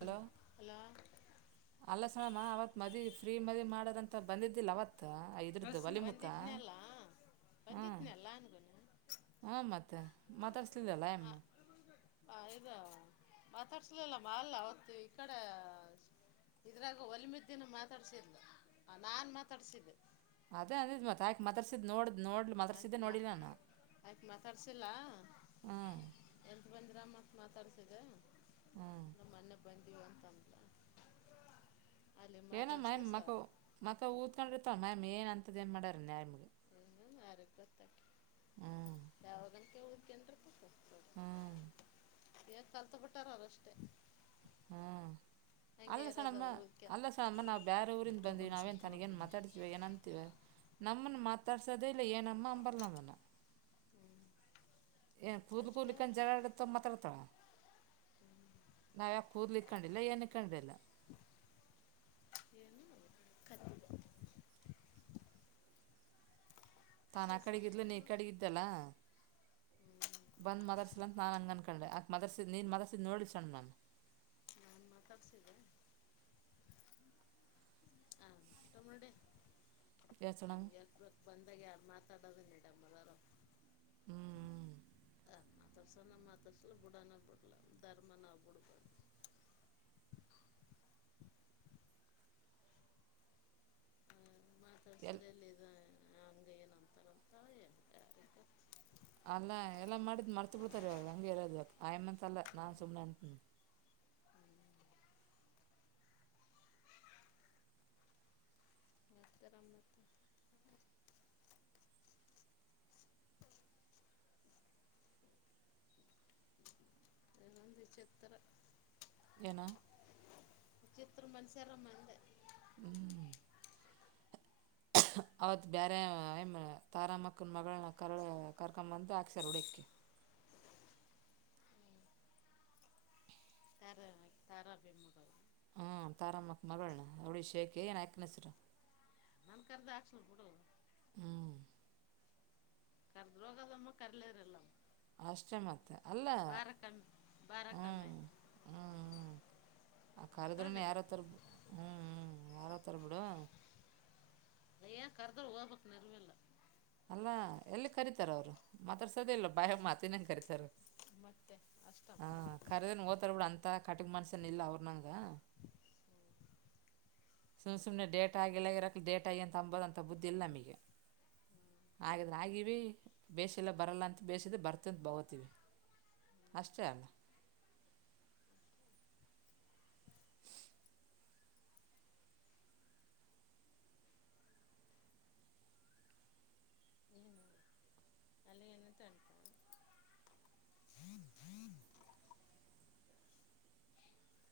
Hello, hello ಅಲ್ಲ ಸಲಾಮ ಅವತ್ ಮದಿ ಫ್ರೀ ಮದಿ ಮಾಡದಂತ್. ಬಂದಿದ್ದಿಲ್ಲ ಅವತ್ತ್. ಇದ್ರುದ್ದು ಒಲಿ ಮುಖ, ಬಂದಿದ್ನಲ್ಲ ಹೂ, ಬಂದಿದ್ನಲ್ಲ ಅನ್ಗುನು ಹಾ, ಮತ್ತೆ ಮಾತಾಡ್ಸ್ಲಿಂದಲ್ಲ ಎಮ್ಮ. ಮಾತಾಡ್ಸ್ಲಿಲ್ಲಮ್ಮ ಅಲ್ಲ ಅವತ್ತು ಈ ಕಡೆ, ಇದ್ರಾಗ ಹೊಲಿಮಿದ್ದಿನ ಮಾತಾಡ್ಸಿಸಿ, ನಾನ್ ಮಾತಾಡ್ಸಿದ್ದೆ. ಅದೇ ಅಂದಿದ್ತ್ ತಾಕ ಮತರ್ಸಿದ್ ನೋಡ್. ನೋಡ್ಲಿ ಮತಸಿದ್ದೇ ಆಯ್ತು ಮಾ ನೋಡಿಲ್ಲ ನಾನು, ಆಯ್ತು ಮಾತಾಡ್ಸಿಲ್ಲ ಹೂ. ಬಂದ್ರಮ್ಮತ್ ಮಾತಾಡ್ಸಿದೆ. ಹ್ಮೂ. ಬಂದವಿ, ಅಂತಂತ. ಏನಮ್ಮ ಮಖ, ಮಖ ಊತ್ಕೊಂಡ್ ಇರ್ತವಲಿ, ಇಲ್ಲಿ. ಪುಜ, ಮಾಡರ್ ಯ್ಯಮು. ಹ್ಮೂ, ಆಗತ್ತ ಹ್ಞೂ ಯಾವಾಗ. ಕೆಳಕ ಅಂತ್ರ ಕಸ. ಹಾ. ಎನ್ ಕಲ್ತ್ಬಿಟ್ಟಾರ ಅದಷ್ಟೇ. ಹೂ, ಅಲ್ಲ ಸಣಮ್ಮ, ಅವ್ರು ಓದ್ಕ ಅಲ್ಲ ಸಣ್ಣನಮ್ಮ, ಹ್ಞೂ ನಾವ್ ಬೇರೆ ಊರಿಂದ ಬಂದ್ವಿ, ಬಿಟ್ರುಗುಣ ನಾವೇನ್ ಸುಟ್ರು ತನಗೆನ್ ಹ್ಞೂ ಮಾತಾಡ್ತಿವಿ, ಏನಂತೀವ ನಮ್ಮನ್ ಮಾತ್. ತರ್ಸದೇ ಇಲ್ಲ, ಏನಮ್ಮ ಅಂಬಲ್ಲಾಮಣ್ಣ. ಏನ್ ಕೂದುಲ್, ಕೂದುಲ್ ಅಷ್ಟೇ ಇಡ್ಕ ಜಗಳ ಅವ್ರು ಆಡತ ಮಾತಾಡ್ತಳ. ನಾವ್ಯಾಕ ಕೂದ್ಲೂಇಕ್ಕೊಂಡಿಲ್ಲ, ಏನ್ ಇಕ್ಕೊಂಡಿಲ್ಲ. ಏನು ಕತ್ತಿದೆ ತಾನ್, ಅಕಡೆಗೆ ಸೂಸಕ್ಕೆ ಇದ್ಳು, ನೀ ಇಕಡೆ ಇದಲ್ಲ. ಹ್ಞೂ ಬಂದ್ ಮದರ್ಸಿಲ್ಲಂತ ನಾನ್ ಹಂಗ್ ಅನ್ಕೊಂಡೆ, ಆಕ ಮದರ್ಸಿದ ನೀನು ಮದರ್ಸಿದ ನೋಡಿಸಣ್ಣ ನಾನು. ನಾನು ಮಾತಾಡ್ಸಿದ್ದೆ ತಮ್ಮಡೆ. ಕೆಸ್ಣಾಮ್. ಬಂದಾಗ್ ಯಾರ್, ಮಾತಾಡೋದು ನೀಡಮ್ದಾರ. ಹ್ಮೂ, ಹ್ಮೂ, ಮತಡ್ಸು ಅನೋವ್ರು ಮತಡ್ಸು, ಬೀಡು ಅನ್ನೋ ರ್ನ ಬಿಡ್ಲ, ಧರ್ಮ ನ ಬಿಡು. ಮಾತಾಡ್ಸ್ರ ಎಲ್ಲಿ ಅಲ್ಲಿ ಇದ. ಹಾ, ಹಂದ್ರೆ ಏನ್ ಅಂತರೆ ಅಂತ. ಅಲ್ಲ, ಎಲ್ಲ ಮಾಡಿದು ಮರ್ತ ಬಿಡ್ತಾರೆ ಇವಾಗ, ಹಂಗೆರೋದವಾಗ, ಆಯಮ್ಮಅಲ್ಲ ನಾ ಸುಮ್ಮನೆ ಅಂತ ಇರ್ತೀವಿ. ನತರಾಮ್, ಮತ. ವಿಚತ್ರ. ಏನ. ಚಿತ್ರ ಮನ್ಸರ ಮಂಡೆ. ಹ್ಮೂ. ಅವತ್ತ್ ಬೇರೆ, ತಾರಾ ಮಕ್ಕನ್ ಮಗಳನ್ನ ಕರ್ಲ್ ಕರ್ಕೊಂಬಂದು ಹಾಕ್ಸಾರ ಹೊಡಿಹೊಕೆ. ತಾರ, ತಾರಬಿಗ್ ಮಡ್ಯಳ. ಹಾ, ತಾರಮ್ಮಕ್ಕ ಮಗಳನ ರೋಡಿಸೊಕೆ ಅಯಕ್ನ ಹೆಸರು. ನನ್ ಕರ್ದ ಆಕ್ಕ್ಷನ್ ಕೂಡಲ್ಲ ಹ್ಮ್ ಕರ್ದ್ ರೋಗದಮ್ಮ ಕರ್ಲೇರಲ್ಲ ಅಷ್ಟೇ ಮತ್ತೆ ಅಲ್ಲ ಕಮ್ಮಿ ಭಾರ ಕಮ್ಮಿ ಹ್ಮ್ ಆಯ್ತು ಹ್ಮ್ ಹ್ಮ್ ಆ ಕರೆದ್ರೂ ಹೌದಲ್ಲ ಯಾರಥರ ಹ್ಮ್ ಹ್ಮ್ ಯಾರೋಥರ ಬಿಡು ನ್ ಕರೆದ ಓಬಕ್ಕ ನೆರವೇಿಲ್ಲ ಅಲ್ಲಾ ಎಲ್ಲಿ ಕರೀತಾರ ಅವ್ರು ಮಾತಡ್ಸದೆ ಇಲ್ಲ ಬಾಯ ಮಾತಿನಂಗ ಕರೀತಾರ ಮತ್ತೆ ಅಷ್ಟಮ್ ಹಾ ಕರೆದರ್ ಅಂತ ಕಟಕ್ ಮನ್ಸನ ಇಲ್ಲ ಅವ್ರ ನಂಗ ಸುಮ್ಮನೆ ಸುಮ್ಮನೆ ಡೇಟ ಆಗಿಲ್ಲ ಇರಕ್ಲಿ ಡೇಟ ್ಯ ಅಂತ ಅಂಬೋದುಂತ ಬುದ್ಧಿಲ್ಲ ನಮಗೆ ಹಾಗಗಿದೆ ಆಗಿವ ಬೇಸಿಲ್ಲ ಬರಲ್ಲ ಅಂತ ಬೇಯಿಸಿದ ಬರ್ತಂತ ಬಗೋತೀವಿ ಅಷ್ಟೇ ಅಲ್ಲ ಏನು ಅಲ್ಲಿ ಏನಂತ ಅಾಣತ್ಮ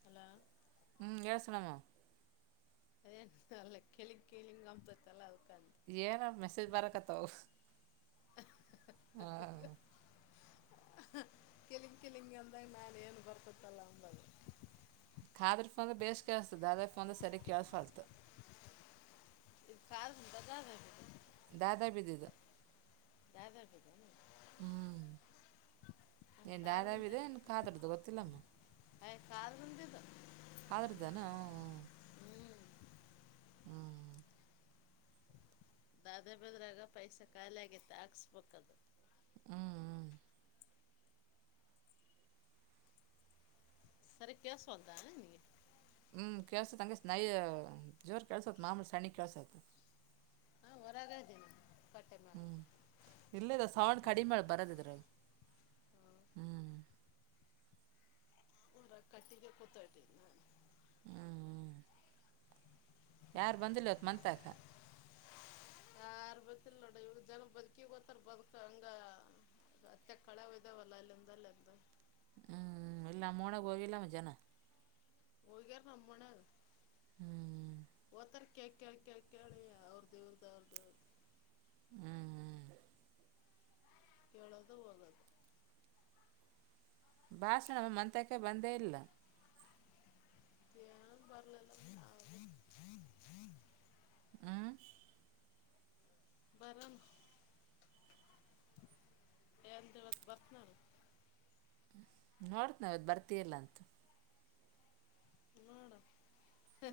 ಅಲ ಹ್ಮ್ ಯ ಸನಾಮ ಅದೇ ಅಲ್ಲ ಕೆಳಿ ಕಲಿಿಂಗ ಅಪತ್ತಲ್ಲ ಅದು ಏನ ಮೆಸೇಜ್ ಬರಕತ್ತಾವ ಹಾ ಕೆಲಿಂಗ್ ಕೆಲಿಂಗ ಅಂದಾಗ ನಾನ ಏನ್ ಬರ್ತತ್ತಲ್ಲ ಅಂದಾಗ ಕಾದ್ರ ಫೋನ್್ರೆ ಬೇಸ್ ಕೇಳಸ್ತದ ಅ್ರ ಫೋನ್್ರೆ ಸರಿ ಕೇಳಸಲ್ತ ಕ ಬಾದ ದಾದಾ ಬಿದ್ದಿದ ಯಾವಾವಾರಪಗ [unintelligible] ಹ್ಮ್ ನಾನು ನಿ ಕಾದ್ರಿಂದ ಏನ ದಾದಾವಿದೆನ್ ಕಾದ್ರದ್ದು ಗೊತ್ತಿಲ್ಲಮ್ಮ ಅಯ್ಯ ಕಾದ್ರಿಂದ ಇದು ಕಾದ್ರದ್ದಾನ ಹ್ಞೂ ಹ್ಮ್ ದಾದೆ ಬದ್ರಾಗ ಪೈಸಾ ಖಾಲಿ ಆಗೈತ್ತ ಹಾಕ್ಸ್ಬೇಕದು ಹ್ಮ್ ಹ್ಮ್ ಸ ಕ ಸೋದ ನಿ ನೀ ಹ್ಮ ಕಳ್ಸತ್ ಹಂಗ ನನಾಯ ಜೋರು ಕಳ್ಸೋತ್ ಮಾಮೂಲಿ ಸಣಿ ಕಳ್ಸತ್ತ ಹಾ ಹೊರಗ ಇದ್ದನೆ ಹ್ಞೂ ಇಲ್ಲಲ್ಲ ಸೌಂಡ್ ಬಾ ಕಡಿಮೆ ಮಾಡ ಬರೋದಿದ್ರ ಹ್ಞ ಹರ ಕಟ್ಟಿಗೆ ಕೂತಾತೀನಿ ನಾನ ಹ್ಮ್ ಯಾರು ಬಂದಿಲ್ಲ ಹೊತ್ತು ಮಂತಕ ಯಾರು ಬತಿಿಲ್ಲ ನೋಡ ಇವ ಜನ ಬದುಕಿ ಗೊತ್ತಾರ ಬದುಕ ಹಂಗ ಅತ್ತೆ ಕಳ ಇದ್ದಾವಲ್ಲ ಅಲ್ಲಿಂದಲ್ಲಿಂದ ಹ್ಮ್ ಇಲ್ಲ ಮೋಳಗ ಹೋಗಿಲ್ಲ ಮ ಜನ ಓೋಗಗಾರ ನಮ್ಮಣ ಹ್ಮ್ ಒತ್ತ ಕ ಕ ಕೇಳ ಅವ್ರ್ದೇವ್ರದ್ದ ಅವ್ರದ್ರ್ದ ಹ್ಮ್ ಹ್ಮ್ ಎಳೋದ ಹೋಗದು ಭಾಷಣಮ್ಮ ಮತ್ರಕ್ಕೆ ಬಂದೇ ಇಲ್ಲ ಹ ಹನ್ ಹ ಹ ಆ ಬರಣ ಅಂತ ಹೇಳತ್ ಬರ್ತ್ನಾರ ನೋಡ್ತ ನಾವದ್ ಬರತಿಲ್ಲ ಅಂತ ಹಡ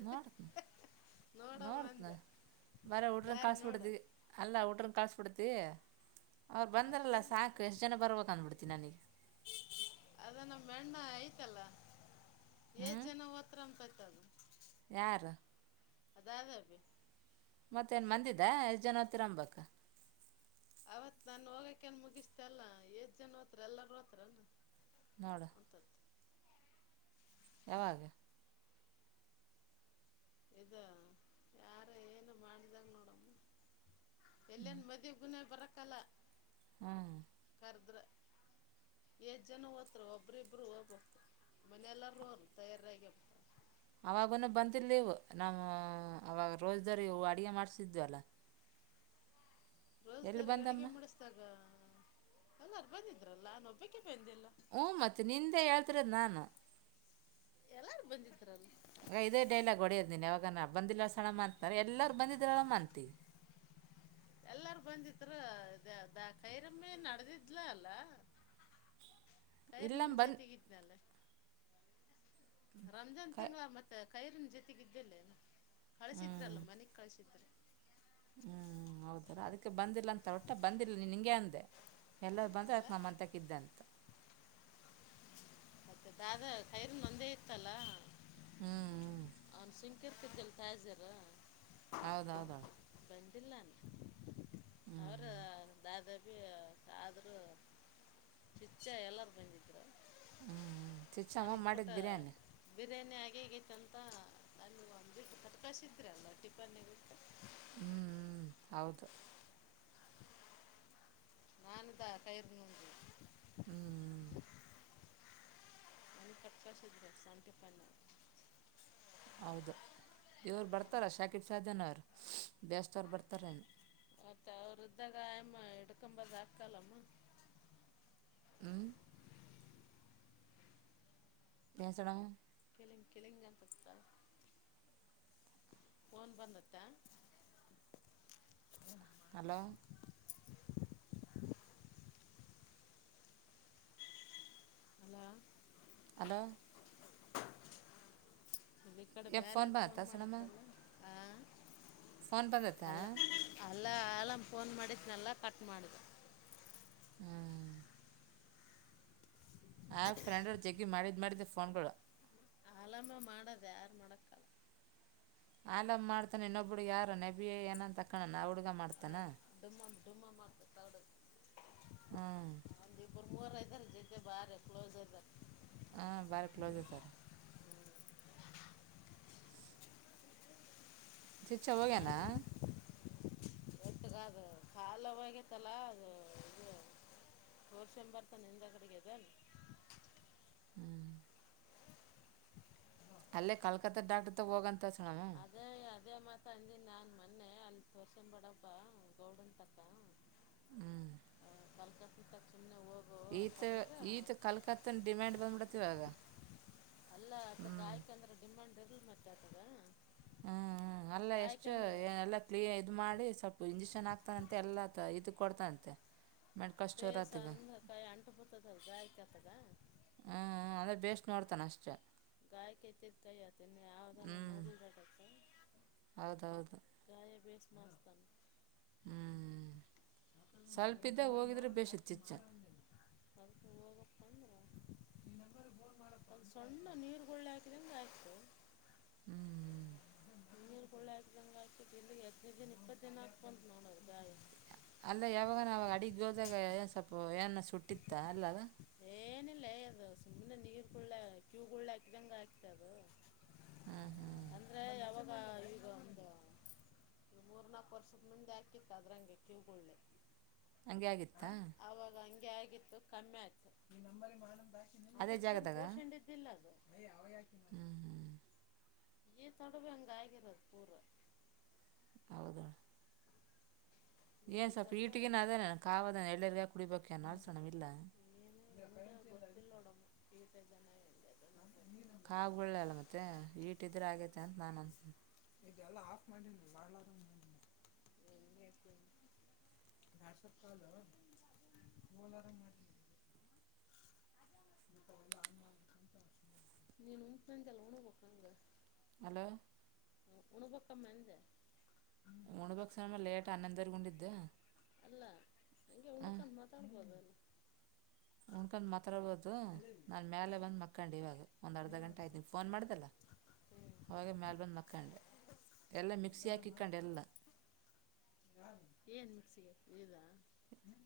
ನೋಡ್ತ್ನ ನೋಡಮ್ಮ ನೋಡತನ ಅಂದೆ ಬರ ಹಡ್ರನ್ ದಾರಿ ನೋಡು ಕಳ್ಸಬಿಡಿದ ಅಲ್ಲ ಹಡ್ರನ್ ಕಳ್ ತಹ ಅವ್ ಬಂದ್ರಲ್ಲ ಅಷ್ಟಮಿ ಸಾಕು ಎಷ್ಟ್ ಜನ ಬರ್ಬೇಕಕ್ಂದ್ಬಿಡ್ತೀನಿ ನನಗೆ ಮಣ್ಣ ಆಯತಲ್ಲ ಎಏಜ್ ಹ್ಞೂ ಜನ ತ್ರಪತಿ ಯಾರು ಅದಾದ ಅಬ ಮತ್ತೇನ್ ಮಂದಿದ ಎಷ್ಟ್ ಜನ ಹೊತ್ತರಂಬಬೇಕ ಅವತ್ ನನ್ ಹೋಗಕನ್ ಮುಗಿಸ್ತ ಅಲ್ಲಾ ಏಜ್ ಜನ ೋತ್ರಾರ ಎಲ್ಲಾರ ಹತಾರ ನಡ ಎಾವಾಗ ಇದ ಯಾರ ಏನು ಮಾಡಿದಾಗ ನೋಡಮ್ಮ ಎಲ್ಲನ್ ಮದೆ ಕಲ ಹ್ಮ್ ಎಏಜ್ ಜನ ಹೋತ್ರು ಒಬರಿಿಬ್ರು ಹೋಗ್ಬೇಕು ಮನೆೆಯಲ್ಲಾರೂ ಅವರು ತಯಾರಾಗಿರ್ ಅವಾಗನು ಬಂತಿಿಲ್ಲಲವು ನಮ್ಮ ಅವಾಗ ರೋಜ್ದಾರಿ ಅಡಗೆ ಮಾಡ್ಸಿದ್ವಲ್ಲ ರೋಜ್ದಾರ ಅಡಗೆ ಮುಡಿಸ್ದಾಗ ಎಲ್ಲಾರು ಬಂದಿದ್ರಲ್ಲ ನಾನ ಒಬ್ಬಕ್ಕೆ ಬಂದೆಿಲ್ಲ ಹ್ಮ ಮತ್ೆ ನಿಂದೆ ಹೇಳ್ದ್ರೆ ನಾನು ಎಲ್ಲಾರು ಬಂದಿಿದ್ರಲ್ ಆಗ ಇದೇ ಡೈಲಾಗ್ ಹೊಡೆಯರ್ದೀನಿ ಯಾವಾಗ ನ ಬಂದಿಲ್ಲ ಸಣ ಅತಾರ ಎಲ್ಲಾರು ಬಂದಿದ್ರಳ ಅಂತ ಎಲ್ಲಾರ ಬಂದತ್ರು ದ ಕೈರಂಬಿ ನಡೆದಿದ್ಲ ಅಲ್ಲ ಕೈರ್ ನಮ ಇಲ್ಲಮ್ಮ ಬಂದು ಜೊತೆಗಿದಲ್ಲ ರಂಜಾನ್ ಕ ತಿಂಗ್ವಾ ಮತ್ತೆ ಕೈರಿನ ಜೊತೆಗ ಇದ್ದಲ್ಲನ ಕಳಸಿದ್ರಲ್ಲ ಮನೆಕ್ ಕಳಸಿದ್ರ ಹ್ಮ್ ಹೌದಾರ ಅದಕ್ಕೆ ಬಂದಿಲ್ಲ ಅಂತ ಹೊಟ್ಟು ಬಂದಿಲ್ಲ ನೀನು ನಿಂಗೆ ಅಂದೆ ಎಲ್ಲರೂ ಬಂದರೆ ಇಲ್ಲ ಅದಕ್ಕೆ ನಮ್ಮಂತಕ್ಕ ಇದಿದ್ದೆಂತ ಮತ್ತೆ ದಾದ ಕೈರ್ ಮಂದೆ ಇತ್ತಲ್ಲ ಹ್ಮ್ ಹ್ಮ್ ಕರ್ಕಿದ್ದಲ್ ತಾಜರಾ ಹೌದೌದಾಳ ಇಲ್ಲೇನು ಅವರ ದಾದ ಆದ್ರೂ ಪಿಚ್ಚ ಎಲ್ಲಾರ ಬಂದಿದ್ರು ಹ್ಮ್ ಚಮ್ಮ ಮಾಡಿದ್ ಬಿರಯಾನಿ ಇದ್ರೇನೇ ಆಗಗೈತ್ತುಂತ ನಲ್ಲಿ ಒಂದು ಬತಕಸಿದ್ರಲ್ಲ ಟಿಫನ್ಟ್ಟ ಹ್ಮ್ ಹ್ಮ್ ಹೌದು ನಾನುದಾ ಕೈರ್ನಂದ ಹ್ಮ್ ಅ ಪಕ ಸ್ರ ಸಂಕ ಪ ಹೌದ ಇವ್ರು ಬರ್ತಾರ ಶಾಕಿಟ್ ಸಧನ ಅವರು ಬೇಸ್ವರು ಬರ್ತಾರೇನು ಮತ್ತೆ ಅವ್ರ ಇದ್ದಾಗ ಆಮ್ಮ ಹಿಡ್ಕೊಂಬದ ಹಾಕಲ್ಲಮ್ಮ ಹ್ಮ್ ಸ್ಣ ಕೆಳಂಗಾ ಪಕ್ಕ ಪೊನ್ ಬಂದತ್ತ ಹಲೋ ಅಲ ಅಲ [inaudible] ನೀ ಈ ಕಡೆ ಏ ಬೇರೆ ಯಾರು ಫೋನ್ ಬಂದತ್ತಾ ಸಣಮ್ಮ ಮಾಡಿದ್ರಲ್ಲ ಆ ಫೋನ್ ಬಂದತ್ತ ಎಲ್ಲ ಆಲಾಮ್ ಫೋನ್ ಮಾಡಿದ್ದನೆೆಲ್ಲ ಕಟ್ ಮಾಡ್ದ ಹ್ಞೂ ಆ ಫ್ರೆಂಡ್ ಅವ್ ಜೆಗಿ ಮಾಡಿದ್ ಮಾಡ ಫೋನ್ ಕೊಡ ಆಲಾಮ ಮಾಡದು ಯಾರು ಮಾಡಕ್ಕಲ್ಲ ಆಲಾಮ್ ಮಾಡ್ತಾನೆ ಇನ್ನೊಬ್ಬಡು ಯಾರು ನೆ ಏನ ಅಂತ ತಕ್ಕಣ ನ ಯಗ ಮಾಡ್ತಾನ ರುಮ ಮಾಡ ತಾಡ ಹ್ಮ್ ಇರ್ ಮೂರ ಇದ್ದಾರೆ ಜೊತೆ ಬಾರೆ ಕ್ಲೋಸ್ ಇದಾರೆ ಹ ಬಾರಿ ಕ್ಲೋಜ್ ಆತಾರ ಚುಚ್ಚ ಹೋಗ್ಯನಾ ಗಟ್ಟಗ ಅದು ಕಾಲವೇತ್ತಲ್ಲ ಅದು ಇ ತೋರ್ಷನ್ ಬರ್ತಾನ ನಿನ್ ದ ಕಡೆಗೆದ [inaudible] ಅಲ್ಲೇ ಕಲ್ಕತ್ತಾ ಡಾಕ್ಟರ್ ತ ಹೋಗ ಅಂತ ಅದೇ ಅದೇ ಮಾತ ಅಂದಿ ನಾನ್ ಮೊನ್ನೆ ಅಲ್ಲಿ ತೋರ್ಸನ್ ಬಡಬ್ಬಾ ಗೌಡನ್ ತಕ್ಕ ಹ್ಮ್ ಕಲ್ ಕಾತಿ ತ ಈತ ಈತ ಕಲ್ಕತ್ತನ ಡಿಮ್ಯಾಂಡ್ ಬಂದ್ಬಿಡ್ತೀವಾಗ ಹ್ಞ ರದ ಮಾತಾತದ ಹ್ಮ್ ಹ ಅಲ್ಲ ಎಷ್ಟು ಎಲ್ಲ ಕ್ಲೀ ಇ ಮಾಡಿ ಸ್ವಲ್ಪ ಇಂಜೆಕ್ಷನ್ ಹಾಕ್ ಆಗ್ತಾನಂತೆ ಎಲ್ಲಾ ಇದ ಕೊಡ್ತಂತೆ ಪೇಸ ಅಂಧ ಕಾಯಿ ಅಂಟು ಪಡ್ತದ ಗಾಯ್ತ ಹ್ಮ್ ಅದ ಬೇಸ್ ನೋಡ್ತಾನ ಅಷ್ಟೇ ಗಾಯ ಕೈತ್ತಿದ್ ಕೈ ಆತನ್ನು ಹ್ಞೂ ಯಾವದಾನ ನೋಡ್ಲ್ತ್ತ ಹೌದೌದು ಗಾಯ ಬೇ [inaudible] ಹ್ಮ್ ಚುಚ್ಚ ಸಣ್ಣ ನೀರ್ ಗಳ್ಳೆ ಹಾಕಿದಂದ ಆಯ್ತು ಹ್ಮ್್ಮ ನೀರ್ ಕಳ್ಳೆ ಆಕಂಗಗೆ ಆಕ ಇಲ್ಲಿಗೆ ಹತ್ತನೇ ದಿನ ಇಪ್ಪತ್ತು ದಿನ ಆಕ್ ಬಂತತ್ ನೋಡ ಬಾಳಿ ಯಾವಾಗ ನಾ ಅಡಿ ಗೋದ ಸಪ್ಪ ಏನ ಸುಟ್ಟಿತ್ತ ಅಲ್ಲ ಏನಿಲ್ಲ ಅದು ಸುಮ್ಮನೆ ನೀರ್ ಕುುಳ್ಳ ಕ್ಯೂ ಗುಳ್ಳ ಹಾಕದಂಗ ಆಕ್ತ ಅದು ಹ್ಞೂ ಹ್ಞೂ ಅಂದ್ರೆ ಯಾವಾಗ ಈಗ ಒಂದು ಈ ಮೂರ್ ನಾಕು ವರ್ಷದ ಮುಂದೆ ಆಾಕಿತ್ತು ಅದ್ರಂಗೆ ಕಿವಗಳೆ ಹಂಗ ಆಗಿತ್ತಾ ಆಗಿತ್ತು ಕಮ್ಮಿ ಆಯ್ತು ಈ ನಂಬರಿ ಮಾಡಂದ ಅದೇ ಅ್ರ ದೋಷ ಹಂಡಿದ್ದಿಲ್ಲ ಅದು ಅಯ್ಯ ಅವ ಯಾಕೆ ನಂಗೆ ಹ್ಮ್ ಹ್ಮ್ ಈ ತಡುುವ ಹಂಗ ಆಗಿರೋದು ಪೂರ ಹೌದ ಈ ಏನ್ ಸ ತಗಲ ವೀಟಿಗೆ ನ ಹೆಂಗೆ ಅದೇ ನನ್ ಕಾವದ ಎಳ್ಳರ್ಗಾ ಕುಡಿ ಪೋಕ ನಾಸಣವ ಇಲ್ಲ ನೊ ವಜನ ಕಾಗಳ್ಳ ಅಲ್ಲ ಮತ್ತೆ ಈಟಿದ್ರೆ ಆಗೇತೆ ಅಂತ ನಾನ್ ಅನ್ಂತನ ಅಲ್ಲ ಆಫ್ ಮಾಡಾರಾಮ ಮಾಡ ಕಾಮ ಮಾಡ ನೀನುನಜ ಲೋಣ ಕೊಕಂಗ ಅಲೋ ಹ್ಮ ಉಣ ಪಕ್ಕ ಮಂದ ಉಣಬಕ್ ಲೇಟ್ ಅನ್ನಂದರ್ಗೊಂಡಿದ್ದ ಅಲ್ಲ ಹಂಗೆ ಉಂಡಕಂದ ಮಾತಾಡ್ಬೋದು ಉಣ್ಕೊಂಡು ಮಾತಾಬೋದು ಹ್ಞೂ ನಾನು ಮ್ಯಾಲಲೆ ಬಂದು ಮಕ್ಕಂಡು ಇವಾಗ ಒಂದು ಅರ್ಧ ಗಂಟೆ ಆಯತು ನಿಗೆ ಫೋನ್ ಮಾಡ್ದಲ್ಲ ಹ್ಞೂ ಅವವಾಗ ಮ್ಯಲೆ ಬಂದು ಮಕ್ಕಂಡೆ ಎಲ್ಲ ಮಿಕ್ಸಿ ಹಾಕಿಕ್ಕೊಂಡು ಎಲ್ಲ ಹ ಏನ್ ಮಿಸಿಗೆ ಇದದಾ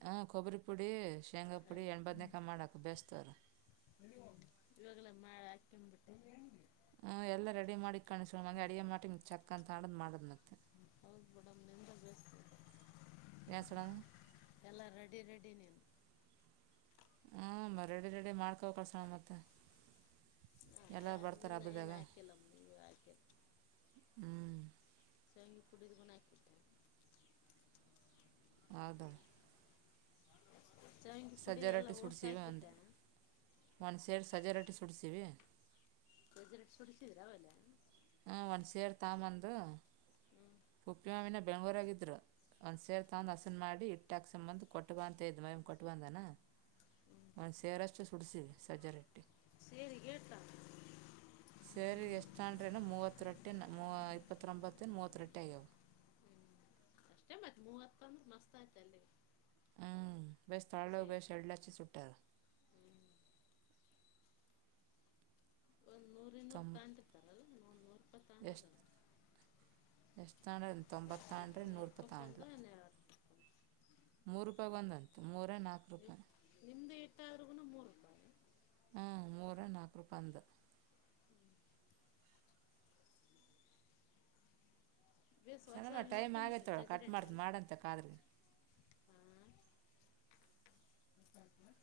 ಹಾಂ ಕೊಬ್ಬರಿ ಪುಡಿ ಶೇಂಗಾ ಪುಡಿ ಅಲ್ಲ ಹೆಣ್ಣು ಬದನೇಕಾಯಿ ಮಾಡಾಕ ಬೇಸ್ತವ್ರ ಮಳೆ ಹಾಕನ್ ಬಿಟ್ಟೆ ಹ್ ಎಲ್ಲ ರೆಡಿ ಮಾಡಿ ಕಾಣಿಸ ಮೆ ಅಡಿಯ ಮಾಡಿ ಚಕ್ ಅಂತ ಆಡ್ ಮಾಡದ್ ಮತ್ತೆ ಹಳಬೇಡಮ್ ನಿಂದ ಬಳಸ್ತ ಸ್ಳ ಎಲ್ಲ ರೆಡಿ ರೆಡಿ ನೀನು ಹ ರೆಡಿ ರೆಡಿ ಮಾಡ್ಕೊ ಕಳ್ಸೋಣ ಮತ್ತೆ ಎಲ್ಲರ ಬರ್ತಾರೆ ಅದನ್ನು ಏನು ಹಬ್ಬದಾಗ ಹಾಕಿಲ್ಲಮ್ಮ ನೀವು ಹಾಕಿಲ್ಲ ಹ್ಮ್ ಸ ಪಡದುಗ ಆಕತ ಹೌದ ಶಾವಿಗೆ ಪುಡಿ ಎಲ್ಲ ಸಜ್ಜರಟ್ಟಿ ಓಸ್ಟ್ ಸುಡಸಿವ ಅಂದು ಹಾಕಿಬಿಟ್ಟೆ ಮನ ಸೇರ್ ಸಜಾರಾಟಿ ಸುಡಿಸವಿ ಜ ಕುಡಿಸಿದರ ಅವೆಲ್ಲ ಹಾಂ ಒಂದು ಸೇರು ತಗೊಂಬಂದು ಹ್ಞೂ ಹ್ಞೂ ಉಪ್ಪಿ ಮಾವಿನ ಬೆಂಗ್ಳೂರಾಗಿದ್ರು ಒಂದು ಸೇರು ತಗಂದು ಹಸನ ಮಾಡಿ ಹಿಟ್ಟು ಹಾಕಸಂಬಂದು ಕೊಟ್ಟ ಬ ಅಂತ ಇದ್ದು ಮಮ ಕೊಟ್ಟು ಬಂದಾನ ಹ್ಞೂ ಒಂದು ಸೇರಷ್ಟು ಸುಡಿಸಿ ಸಜ್ಜ ರಟ್ಟಿ ಸೇರಿ ಹೇಳ್ತಾ ಸೇರಿ ಎಷ್ಟು ತಂಡ್ರೇನು ಮೂವತ್ತು ರೊಟ್ಟಿನಿನ ಇಪ್ಪತ್ತೊಂಬತ್ತಿನ ಮೂವತ್ತು ರೊಟ್ಟಿ ಆಗ್ಯವು ಆತ್ ಮಸ್ತ ಆತಲ್ಲಿ ಹ್ಮ ಬಯ್ ತಥಳ ಬ ಶೆಡ್ಲಚೆ ಸಟ್ಟೆದ ಹ್ಞೂ ಒಂದ್ ನೂರ್ ಇನ್ನೂರ್ ತೊಂ ತಂತಿರ್ತಾರದು ಎಷ್ಟು ಎಷ್ಟು ತಾಂಡ್ರ ತೊಂಬತ್ತಾಂಡ್ರ ಎಷ್ಟು ಮೂರು ರೂಪಾಯಿ ನೂರಪತ್ತಾಂಡಲ ಒಂದು ಎರಡು ರೂಪಾಯಿ ಮೂ ರೂಪಾಯಿ ಬಂದಂತಂತೆ ಮೂ ನಾಲ್ಕು ನೀವು ರೂಪಾಯಿ ನಿಮ್ಮದು ಇಟ್ಟಾದ್ರೂ ಮೂರು ರೂಪಾಯಿ ಹಾ ಮೂರ ನಾಲ್ಕು ರೂಪಾಯಿ ಅಂದು ಬೇಸ್ ವರ್ಷ ಸಣಮ್ಮ ಅಲ್ಲಿ ಟೈಮ್ ನೋಡ್ಕೊಂಬಿಟ್ರಿ ಆಗೈತ್ತ ಅವ್ಳ ಚಜಿ ಕಟ್ ಮಾಡ್ದ ಮಾಡಂತ ಕಾದ್ರಿ ಹ್ಮ ಹ